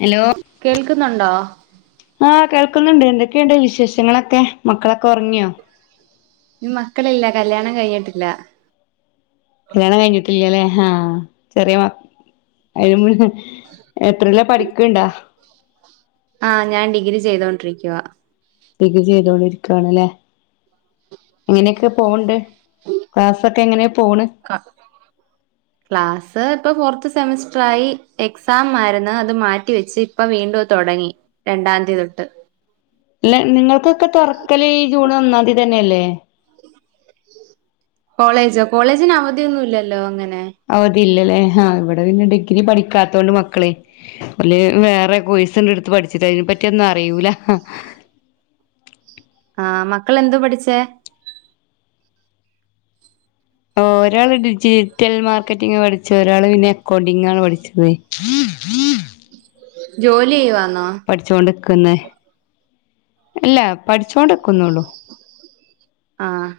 Hello. കേൾക്കുന്നുണ്ടോ? ആഹ് കേൾക്കുന്നുണ്ട്. എന്തൊക്കെയുണ്ട് വിശേഷങ്ങളൊക്കെ മക്കളൊക്കെ ഉറങ്ങിയോ? മക്കളില്ല കല്യാണം കഴിഞ്ഞിട്ടില്ല. കല്യാണം കഴിഞ്ഞിട്ടില്ലല്ലേ. ആഹ് ചെറിയ മോ [unintelligible] എത്രീല്ല പഠിക്ക്ണ്ടാ? ആഹ് ഞാൻ ഡിഗ്രി ചെയ്തോണ്ടിരിക്കുവ. ഡിഗ്രി ചെയ്തോണ്ടിരിക്കാണല്ലേ. എങ്ങനെയൊക്കെ പോവണ്ട് ക്ലാസ്. ഇപ്പൊക്കെങ്ങനെ പോണ്. ക ക്ലാസ് ഇപ്പൊ ഫോർത്ത് സെമസ്റ്റർ ആയി എക്സാം ആയിരുന്നു അത് മാറ്റിവെച്ച് ഇപ്പൊ വീണ്ടും അത് തുടങ്ങി രണ്ടാം തീയതി തൊട്ട് ഇല്ല നിങ്ങൾക്കൊക്കെ തുറക്കല് ഈ ജൂൺ ഒന്നാം തീയതി തന്നെയല്ലേ കോളേജോ കോളേജിന് അവധിയൊന്നും ഇല്ലല്ലോ അങ്ങനെ അവധിയില്ലല്ലേ ആഹ് ഇവിടെ പിന്നെ ഡിഗ്രി പഠിക്കാത്തോണ്ട് മക്കളെ ഓല് വേറെ കോഴസാണ്ട് എടുത്ത് പഠിച്ചിട്ട് അതിനെ പറ്റിയൊന്നും അറിയൂല ആഹ് മക്കൾ എന്ത് പഠിച്ചേ ഒരാള് ഡിജിറ്റൽ മാർക്കറ്റിംഗ് പഠിച്ചത് ഒരാള് പിന്നെ അക്കൗണ്ടിംഗ് ആണ് പഠിച്ചതെ ജോലി ചെയ്യുവാന്നോ പഠിച്ചോണ്ടിക്കുന്ന അല്ല പഠിച്ചോണ്ടക്കുന്നുള്ളൂ ആഹ്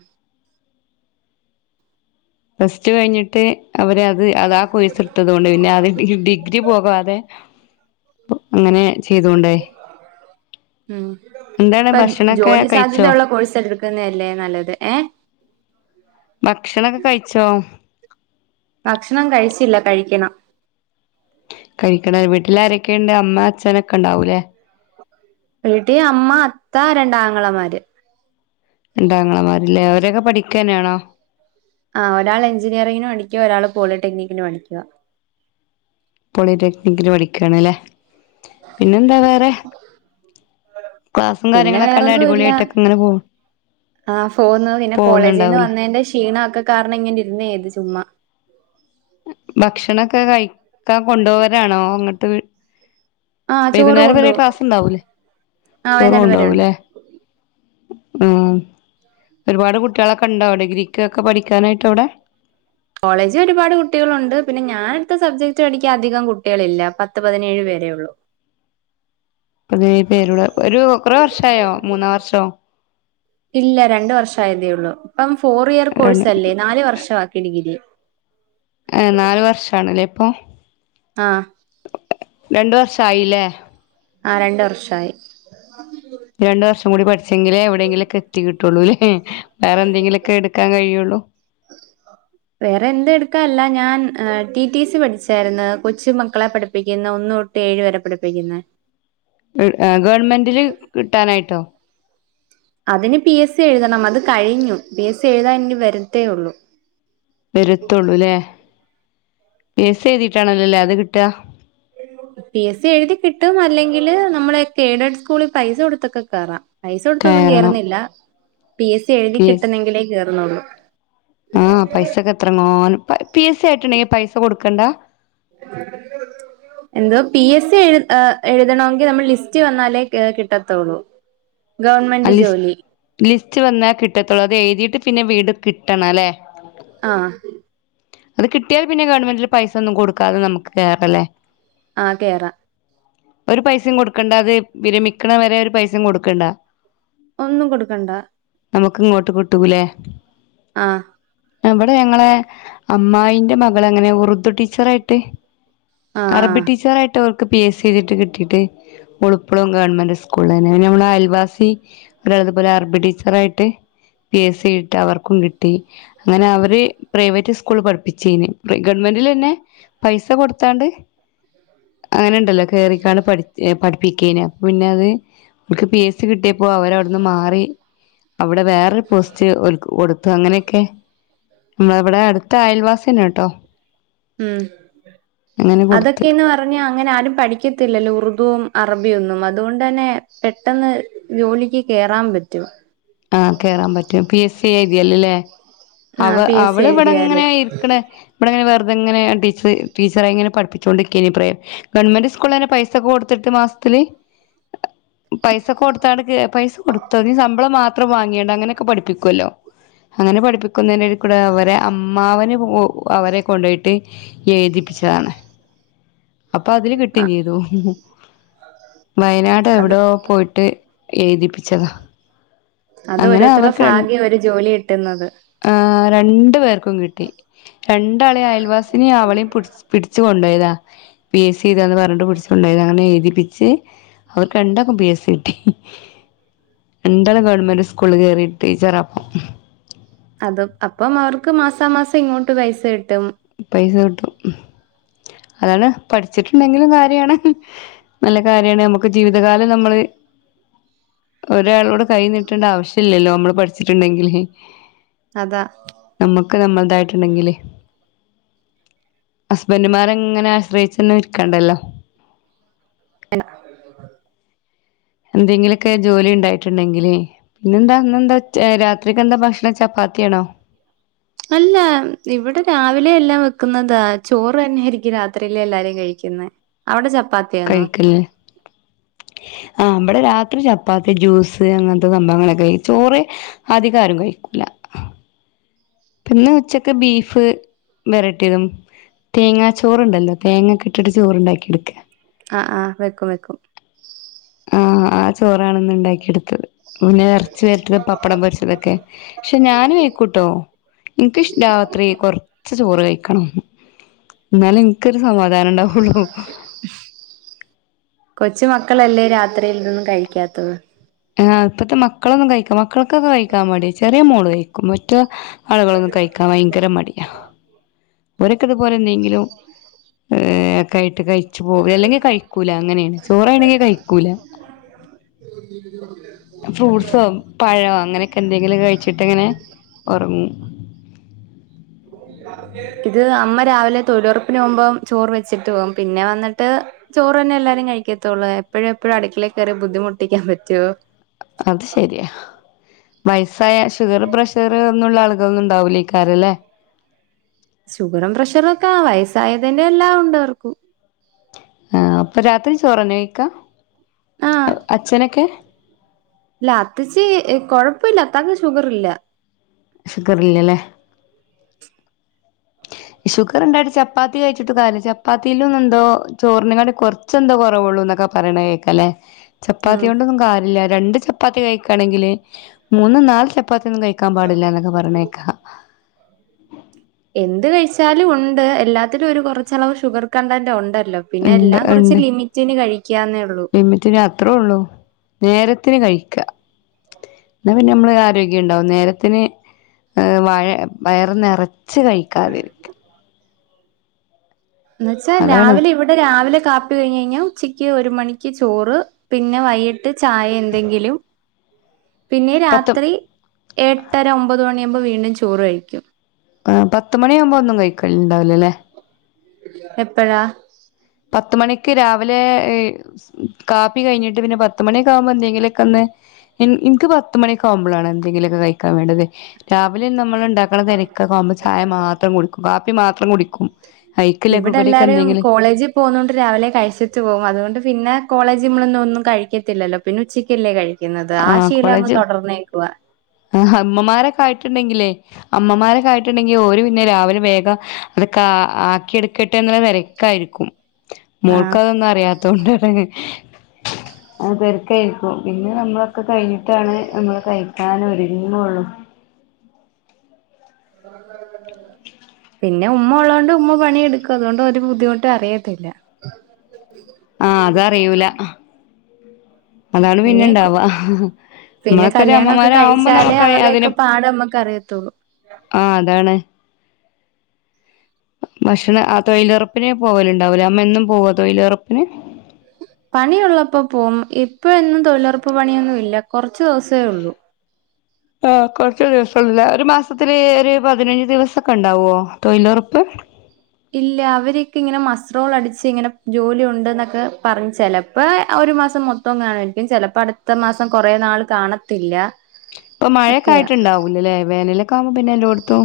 ഫസ്റ്റ് കഴിഞ്ഞിട്ട് അവര് ത് അതാ കോഴ്സെടുത്തത് കൊണ്ട് പിന്നെ അത് ഡിഗ്രി പോകാതെ അങ്ങനെ ചെയ്തോണ്ടെ ഉം എന്താണ് ഇപ്പം ഭക്ഷണൊക്കെ ജോലി കഴിച്ചോ സാധ്യതയുള്ള കോഴ്സ് എടുക്കുന്നല്ലേ നല്ലത് ഏഹ് ഭക്ഷണൊക്കെ കഴിച്ചോ ഭക്ഷണം കഴിച്ചില്ല കഴിക്കണം കഴിക്കണം വീട്ടിലാരൊക്കെ ഉണ്ട് അമ്മ അച്ഛനൊക്കെ ഉണ്ടാവൂലേ വീട്ടി അമ്മ അത്ത രണ്ടാങ്ങളമാര് രണ്ടാങ്ങളമാരല്ലേ അവരൊക്കെ പഠിക്കന്നെയാണോ ആഹ് ഒരാള് എഞ്ചിനീയറിംഗിന് പഠിക്കുവാ ഒരാള് പോളിടെക്നിക്കിന് പടിക്കുവാ പോളിടെക്നിക്കിന് പഠിക്കുവാണല്ലേ പിന്നെന്താ വേറെ ക്ലാസും പിന്നെ കയങ്ങളൊക്കെല്ല അടിപൊളി വേറൊന്നുല്ല ആയിട്ടക്കെങ്ങനെ പോവും ആഹ് പോക്കുന്ന പിന്നെ കോളേജിൽ നിന്ന് വന്നതിന്റെ ക്ഷീണൊക്കെ കാരണം ഇങ്ങന ഇരുന്നേ ഏത് ചുമ്മാ ഭക്ഷണൊക്കെ കഴിക്കാൻ കൊണ്ടുപോവരാണോ അങ്ങോട്ട് ആഹ് ചോറ് വൈകുന്നേരം വരെ കൊണ്ടോവും ക്ലാസ് ഉണ്ടാവൂലേ ആഹ് ചോറും വൈന്നേരം വരെ ഉണ്ട് ഉണ്ടാവൂല്ലേ ആഹ് ഒരുപാട് കുട്ടികളൊക്കെ ഉണ്ടാവും ഡിഗ്രിക്ക്ക്കെ പഠിക്കാനായിട്ട് അവിടെ കോളേജിൽ ഒരുപാട് കുട്ടികളുണ്ട് പിന്നെ ഞാന എടുത്ത സബ്ജക്ട് പഠിക്കാൻ അധികം കുട്ടികള ഇല്ല പത്ത് പതിനേഴ് പേരെ ഉള്ളൂ അതിനേ പേരുടെ ഒരു കുറേ വർഷ ആയോ മൂന്നാ വർഷോ ഇല്ല രണ്ട് വർഷം ആയതേ ഉള്ളൂ ഇപ്പം ഫോർ ഇയർ രണ്ട് കോഴ്സ് അല്ലേ നാല് വർഷ ആക്കി ഡിഗിരി ഏപ്നാല് വർഷമാണല്ലോ ഇപ്പോൾ ആഹ് രണ്ടു വർഷയില്ലേ ആഹ് രണ്ടു വർഷായി ഇനിരണ്ടു വർഷം കൂടി പഠിച്ചെങ്കിലേ എവിടെങ്കിലൊക്കെ എത്തി കിട്ടുള്ളൂ അല്ലേ വേറെ എന്തെങ്കിലുമൊക്കെ എടു ക്കാൻ കഴിയുള്ളൂ [inaudible] വേറെ എന്ത എടുക്കാനല്ല ഞാൻ ടി ടി സി പഠിച്ചായിരുന്നു കൊച്ചു മക്കളെ പഠിപ്പിക്കുന്നു ഒന്ന് ഏഴ് വരെ പഠിപ്പിക്കുന്ന് ഗവൺമെന്റില് കിട്ടാനായിട്ടോ അതിന് പി എസ് സി എഴുതണം അത് കഴിഞ്ഞു പി എസ് സി എഴുതാൻ എനി വരത്തേ ഉള്ളു വരത്തുള്ളൂല്ലേ പേസ എഴുതിയിട്ടാണല്ലോല്ലേ അത് കിട്ടാ പി എസ് സി എഴുതി കിട്ടും അല്ലെങ്കില് നമ്മളൊക്കെ എയ്ഡഡ് സ്കൂളിൽ പൈസ കൊടുത്തൊക്കെ കയറാം പൈസ കൊടുത്തൊന്നും കയറണം കയറുന്നില്ല പി എസ് സി എഴുതി പി എസ് കിട്ടുന്നെങ്കിലേ കയറുന്നുള്ളൂ ആഹ് പൈസക്കെ എത്രങ്ങോ പി എസ് സി ആയിട്ടുണ്ടെങ്ക പൈസ കൊടുക്കണ്ട [inaudible] എന്തോ പി എസ് സി എ എഴുതണമെങ്കിൽ നമ്മൾ ലിസ്റ്റ് വന്നാലേ കിട്ടത്തുള്ളൂ [inaudible] ആ ഗവൺമെന്റ് ലിസ് ജോലി ലിസ്റ്റ് വന്നാകിട്ടത്തൊള്ളു അത് എഴ്തീയിട്ട് പിന്നെ വീണ്ടും കിട്ടണല്ലേ ആഹ് അത് കിട്ടിയാൽ പിന്നെ ഗവൺമെന്റില് പൈസന്നും കൊടുക്കാത നമുക്ക്കേറലേ ആഹ് കേറ ഒരു പൈസിം കൊടുക്കണ്ട അത് വിരമിക്കണവരെ ഒരു പൈസിം കൊടുക്കണ്ട ഒന്നും കൊടുക്കണ്ട നമുക്ക് ഇങ്ങോട്ട് കിട്ടൂലേ ആഹ് ആഹ് ഇവടെ ഞങ്ങളെ അമ്മായിന്റെ മകളങ്ങനെ ഉറുദു ടീച്ചറായിട്ട് ആഹ് അറബി ആഹ് ടീച്ചറായിട്ട് ക്ക്‌ പി എസ് സി എയ്തിട്ട് കിട്ടീട്ടേ ഓള്പ്പളും ഗവൺമെന്റ് സ്കൂളേന്നേ പിന്നെ നമ്മളെ അയൽവാസി ഒരാൾത്പ്പഒര് അറബി ടീച്ചറായിട്ട് പി എസ് സിയേറ്റ് അവർക്കുംകിട്ടി അങ്ങനെ അവര് പ്രൈവറ്റ് സ്കൂള്ള് പഠിപ്പിചീന് പ്രീ ഗവൺമെന്റിലന്നേ പൈസ കൊടുത്താണ്ട് അങ്ങനെണ്ടല്ലോ കേറിക്കാണ്ട് പഠി ഏഹ് പഠിപ്പിക്കേന അപ്പ പിന്നെ അത് ഓൽക്ക്‌ പി എസ് സി കിട്ടിയപ്പോ അവരവ്ട്ന്ന് മാറി അവ്ടെ വേറൊരു പോസ്റ്റ് ഓൽക്ക്‌ കൊടുത്തു അങ്ങനെയൊക്കെ മ്മള ഇവടെ അടുത്ത അയൽവാസ്യന്നട്ടോ ഉം അങ്ങനെ അതക്കെ കൊടുത്ത് ഇ പറഞ്ഞാ അങ്ങനെ ആരും പഠിക്കത്തില്ലല്ലോ ഉറുദുവും അറബിയൊന്നും അതോണ്ടന്നേ പെട്ടന്ന് ജോലിക്ക് കേറാം പറ്റും ആഹ് കേറാപറ്റും പി എസ് സി എഴതിയാല്ല്ലേ അവ ആ പി എസ് സി അവള് ഇവടെ എഴുതിയാല് ഇങ്ങനെ ഇരിക്ക്‌ണ ഇവടെങ്ങനെ വെറുതെങ്ങനെ ടീച്ചറ് ടീച്ചറായി ഇങ്ങന പഠിപ്പിച്ചോണ്ടിക്കേനി പ്രേ ഗവൺമെന്റ് സ്കൂൾളന്നെ പൈസൊക്കെ കൊടുത്തിട്ട് മാസ്ത്തില് പൈസൊക്കെ കൊടുത്താണ്ട് കേ പൈസ കൊടുത്തോരി ശമ്പളംമാത്രം വാങ്ങിയേണ്ട അങ്ങനെയൊക്കെ പഠിപ്പിക്കൊല്ലോ അങ്ങനെ പഠിപ്പിക്കുന്നേന്റെടേ കൂടെ അവരെ അമ്മാവന് ഉം അവരെകൊണ്ടയിട്ട് എഴ്തിപ്പിച്ചതാണ് അപ്പൊ അതില് ആ കിട്ടിംചെയ്തു വയനാട് അത് എവിടോ പോയിട്ട് എഴുതിപ്പിച്ചതാ അത് അങ്ങനെ ഓരോരുത്തറ ഭാഗ്യ ഒരു ജോലികിട്ടുന്നത് ആഹ് രണ്ട്പേർക്കുംകിട്ടി രണ്ടാളീം അയൽവാസിനിഅവളീം പുടിച്ച് പിടി ച്ചു കൊണ്ടയതാ പി എസ് സി എഴ്താന്ന് പറഞ്ഞിട്ട് പിടിച്ച് കൊണ്ടായതാ അങ്ങനെ എഴുതിപ്പിച്ച് അവർക്ക് രണ്ടാക്കും പി എസ് സി കിട്ടി രണ്ടാളും ഗവൺമെന്റ് സ്കൂൾള് കേറിയി ടീച്ചറാപ്പം അത് അപ്പം അവർക്ക് മാസാമാസം ഇങ്ങോട്ട്പൈസകിട്ടും പൈസ കിട്ടും അതാണ് പഠിച്ചിട്ട്ണ്ടെങ്കിലും കാര്യാണ് നല്ലകാര്യാണ് നമ്മക്ക് ജീവിതകാലം നമ്മള് ഒരാളോട് കൈനിട്ടണ്ട ആവശ്യല്ലല്ലോ അമ്മള് പഠിച്ചിട്ട്ണ്ടെങ്കില് അതാ നമ്മക്ക് നമ്മളതായിട്ട്ണ്ടെങ്കില് ഹസ്ബന്റ്മാരെങ്ങനെ ആശ്രയിച്ചന്നും ഇരികേണ്ടല്ലൊ എന്തെങ്കിലൊക്കെ ജോലി ഇണ്ടായിട്ട്ണ്ടെങ്കില് പിന്നെഎന്താ ഇന്നന്താ ഉച്ച ഏഴ് രാത്രിക്കന്താ ഭക്ഷണചപ്പാ ത്തിണോ അല്ല ഇവടെ രാവിലെ എല്ലാം വെക്കുന്നതാ ചോറന്നേയിരിക്കും രാത്രിയില് എല്ലാരും കഴിക്യുന്നേ അവടെ ചപ്പാ കഴിക്കല്ലേ ആഹ് ഇമ്പടെരാത്രി ചപ്പാത്തി. ജ്യൂസ് അങ്ങൻത്തെ സംഭവങ്ങളൊക്കെഴിച്ചു ചോറ് അധികാരും കഴ്ക്കൂല. പിന്നെ ഉച്ചക്ക് ബീഫ് വെരട്ടിയതും തേങ്ങാ ചോറ്ണ്ടല്ലോ തേങ്ങക്കെ ങ്ങട്ട് ചോറ്ണ്ടാക്കിട്ക്ക. അഹ് അഹ് വെക്കും വെക്കും. ഉം ആഹ് ചോറാണ്ന്ന് ഇണ്ടാക്കിട് പിന്നെ എർച്ചി വെർറ്റിയതും പപ്പടം പൊരിച്ചതൊക്കെ ക്ഷെ ഞാനും വെയ്ക്കുട്ടോ. ഇൻക്ക്ഷ് രാത്രി കൊർച്ച് ചോറ് കഴിക്കണം. ഇന്നാലെ ഇൻക്കൊരു സമാധാനം ഇണ്ടാവൊള്ളൂ. കൊച്ച മക്കളല്ലേ രാത്രിൽന്നും കഴ്‌ക്കാത്തത്. ആഹ് ഇപ്പത്തെ മക്കളൊന്നും കഴിക്കു മക്കൾക്കൊക്കെ കഴിക്കാൻ മടിയ ചെറിയ മോള് കഴിക്കും മറ്റോ ആളുകളൊന്നും കഴ്‌ക്കാൻ ഭയങ്കര മടിയാ ഓരൊക്കെ ഇതുപോലെ എന്തെങ്കിലും ഏഹ് ഒക്കെയിട്ട് കഴ്‌ച്ച് പോകും ഇല്ലെങ്കി ല കഴിക്കൂല അങ്ങനെയാണ് ചോറാണെങ്കിൽ കഴ്‌ക്കൂല. [inaudible] ഫ്രൂട്ട്സോ പഴോ അങ്ങനെയൊക്കെ എന്തെങ്കിലും കഴിച്ചിട്ട് ഇങ്ങനെ ഒറങ്ങും. ഇത് അമ്മ രാവിലെ തൊഴിലുറപ്പിന് പോവുമ്പോ ചോറ് വെച്ചിട്ട് പോകും പിന്നെ വന്നിട്ട് ചോറെന്നെ എല്ലാരും കഴിക്കത്തൊള്ളൂ എപ്പഴും, എപ്പഴും അടുക്കളി കേറി ബുദ്ധിമുട്ടിക്കാൻ പറ്റോ? അത് ശരിയാ. വയസ്സായ ഷുഗർ, പ്രഷർ ഒന്നുള്ള ആളുകളൊന്നും ഇണ്ടാവില്ലയ്ക്കാരിംലെ? ഷുഗറും പ്രഷറൊക്കെ വയസ്സായതിന്റെ എല്ലാം ഉണ്ട് അവർക്കും. ആഹ് അപ്പൊ രാത്രി ചോറെന്നെ കഴിക്ക ആഹ് അച്ഛനൊക്കെ? ഇല്ല അത്തച്ചി കൊഴപ്പല്ല അത്താക്ക്‌ ഷുഗർ ഇല്ല. ഷുഗറില്ലലെ? ഷുഗർ ഇണ്ടായിട്ട് ചപ്പാത്തി കഴ്‌ച്ചിട്ട് കല് ചപ്പാത്തിയിലും. എന്തോ ചോറിനെകാട്ടി കൊർ ച്ചെന്തോ കൊറവൊള്ളൂ എന്നൊക്കെ പറയണ കേൾക്കല്ലേ ഉം ചപ്പാത്തിയോണ്ടൊന്നും കാര്യല്ല രണ്ട് ചപ്പാത്തി കഴിക്കാണെങ്കില് മൂന്നും നാല് ചപ്പാത്തിയൊന്നും കഴിക്കാൻ പാടില്ല എന്നൊക്കെ പറീണേക്ക. എന്ത് കഴിച്ചാലുംഉണ്ട് എല്ലാത്തിലും ഒരു കോർച്ചളവ് ഷുഗർ കണ്ടെന്റ് ഉണ്ടല്ലോ? പിന്നെ ഉണ്ട് എല്ലാം കൊർച്ച് ലിമിറ്റിന് കഴിക്കാന്നേ ഒള്ളൂ. ത്തിന് അത്രേള്ളൂ നേരത്തിന് കഴിക്ക. ഇന്നാ പിന്നെ അമ്മള് ആരോഗ്യം ഇണ്ടാവും നേരത്തിന് ഏഹ് വാഴ വയറ്നെർ ച്ച് കഴിക്കാതെ ന്ന് വെച്ചാൽ അതാണ് രാവിലെ ഇവിടെ രാവിലെ കാപ്പി കഴിഞ്ഞയ്ഞ്ഞാ ഉച്ചെക്ക് ഒരു മണിക്ക് ചോറ് പിന്നെ വൈകിട്ട് ചായഎന്തെങ്കിലും [inaudible] പിന്നെ പത്ത് രാത്രി എട്ടെര ഒമ്പത് മണിയാകുമ്പോൾ വീണ്ടും ചോറ് കഴിക്കും. പാ പത്ത് മണിയാകുമ്പോ ഒന്നും കഴിക്കല് ഇണ്ടാവൂലലെ? എപ്പഴാ? പത്തു മണിക്ക് രാവിലെ ഹ് കാപ്പി കഴിഞ്ഞിട്ട് പിന്നെ പത്തുമണിയാകുമ്പോക്കെ എന്തെങ്കിലൊക്കൊന്ന് ഇൻ ഇൻക്ക് പത്തുമണിയൊക്കൊ ആവുമ്പളാണ് എന്തെങ്കിലുമൊക്കെ കഴിക്കാൻ വേണ്ടത് രാവിലെ ന്നമ്മള് ഇണ്ടാ ഓളെ പെരീക്കൊവുമ്പോ ചായ മാത്രം കുടിക്കും കാപ്പി മാത്രം കുടിക്കും. അയിക്ക് ലഘുകടിയൊക്കെ ഇവടെല്ലാരും എന്തെങ്കിലും കോളേജ് പോകുന്നോണ്ട് രാവിലെ കഴ്‌ച്ചിട്ട് പോകും അതുകൊണ്ട് പിന്നെ കോളേജ് നമ്മളൊന്നുംന്നും കഴിക്കത്തില്ലോ പിന്നെ ഉച്ചയ്ക്കല്ലേ കഴി ക്കുന്നത് ആ ശീല അങ്ങ് തൊടെർന്നേക്കുവ. ആഹ് മ്മമാരൊക്കെ ആയിട്ടുണ്ടെങ്കിലെ അമ്മമാരെക്കായിട്ടുണ്ടെങ്കി ഓര് പിന്നെ രാവിലെ വേഗം ഇതൊക്കെ ആക്കിയെടുക്കട്ടെ എന്നുള്ള തര ക്കായിരിക്കും. ആ മോൾക്കതൊന്നും അറിയാത്തോണ്ടാണ് അത് തെര്ക്കായിരിക്കും. പിന്നെ ന്നമ്മളൊക്കെ കയ്ഞ്ഞിട്ടാണ് ന്നമ്മള് കഴിക്കാൻ ഒരുങ്ങൊള്ളൂ. [inaudible] പിന്നെ ഉമ്മഉള്ളോണ്ട് ഉമ്മ പണിയെടുക്കും അതുകൊണ്ട് ഒര് ബുദ്ധിമുട്ട് അറിയത്തില്ല. ആഹ് അതറിയൂല അതാണ് ഇനി പിന്നെണ്ടവാ. പിന്നെ കല്യാണൊക്കെ കഴിച്ചാലേ അതിന് അവരുടെക്കെ പാട് നമ്മക്ക് അറിയത്തൊള്ളൂ. ആഹ് അതാണ് ഭക്ഷണം ആഹ് തൊഴിലൊറപ്പിന് പോവലണ്ടാവുല്ലേ അമ്മ എന്നും പോവ തൊഴിലൊറപ്പിന്? പണിയുള്ളപ്പോ പോവും ഇപ്പ എന്നും തൊഴിലുറപ്പ് പണിയൊന്നുല്ല കൊറച്ച് ദിവസേ ഒള്ളൂ. ആഹ് കൊറച്ച് ദിവസൊള്ളൂലേ ഒരു മാസത്തില് ഒരു പതിനഞ്ച് ദിവസൊക്കെ ഇണ്ടാവോ തൊഴിലൊറപ്പ്? ഇല്ല അവരൊക്കെ ഇങ്ങനെ മസത്രോൾ അടിച്ച് ഇങ്ങനെ ജോലി ഉണ്ട് എന്നൊക്കെ പറഞ് ചെലപ്പോ ഒരു മാസം മൊ തം കാണിക്കും ചെലപ്പോ അടുത്ത മാസം കൊറെ നാൾ കാണത്തില്ല. ഇപ്പ മഴയൊക്ക ഒക്കെയാ ആയിട്ടുണ്ടാവൂലലെ വേനലൊക്കെ ആകുമ്പോ പിന്നെ എല്ലോ ട്ത്തും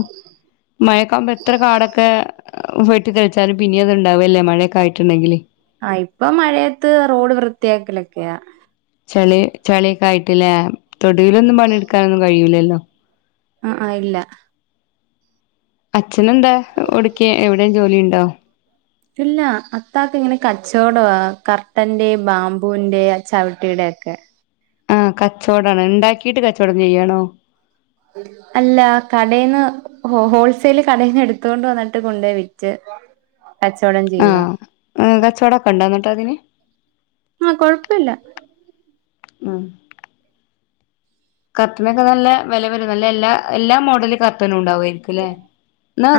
മയക്കാമ്പോ എത്ര കാടൊക്കെ വെട്ടിത്തെളിച്ചാലും പിന്നെ അതുണ്ടാവല്ലേ മഴയൊക്കെ ആയിട്ട്ണ്ടെങ്കില് ആഹ് ഇപ്പൊ മഴയത്ത് റോഡ് വൃത്തിയാക്കലൊക്കെയാ. ചളി ചളിയൊക്ക ആയിട്ടില്ലേ തൊടുവിലൊന്നും പണിടുക്കാനൊന്നും കഴിയൂലല്ലോ. ആഹ് ആഹ് ഇല്ല അച്ഛന് എന്താ ഒടക്ക എവിടെയും ജോലി ഇണ്ടോ? ഇല്ല അത്താക്ക് ഇങ്ങനെ കച്ചവടം കർട്ടന്റെ ബാമ്പൂവിന്റെ ചവിട്ടിയിടെക്കെ. ആഹ് കച്ചൊടിണ് ഇണ്ടാക്കീട്ട് കച്ചൊടം ചെയ്യാണോ? അല്ല കടെന്ന് ഓ ഹോൾസെൽ കടയിന്നെടുത്തൊണ്ട് വന്നിട്ട് കൊണ്ടേ വിറ്റ് കച്ചൊടംചെയ്യ്യോ ആഹ് കച്ചവടൊക്കെ ഉണ്ടോ എന്നിട്ട് അതിന് ആഹ് കൊഴപ്പല്ല. ഉം കർട്ടനൊക്കെ നല്ല വെല വരും നല്ല എല്ലാ എല്ലാ മോഡല് ക ർട്ടനും ഉണ്ടാവയിരിക്കല്ലേ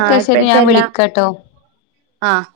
ആ ശരി ഞാൻ വിളിക്കാട്ടോ? ആഹ്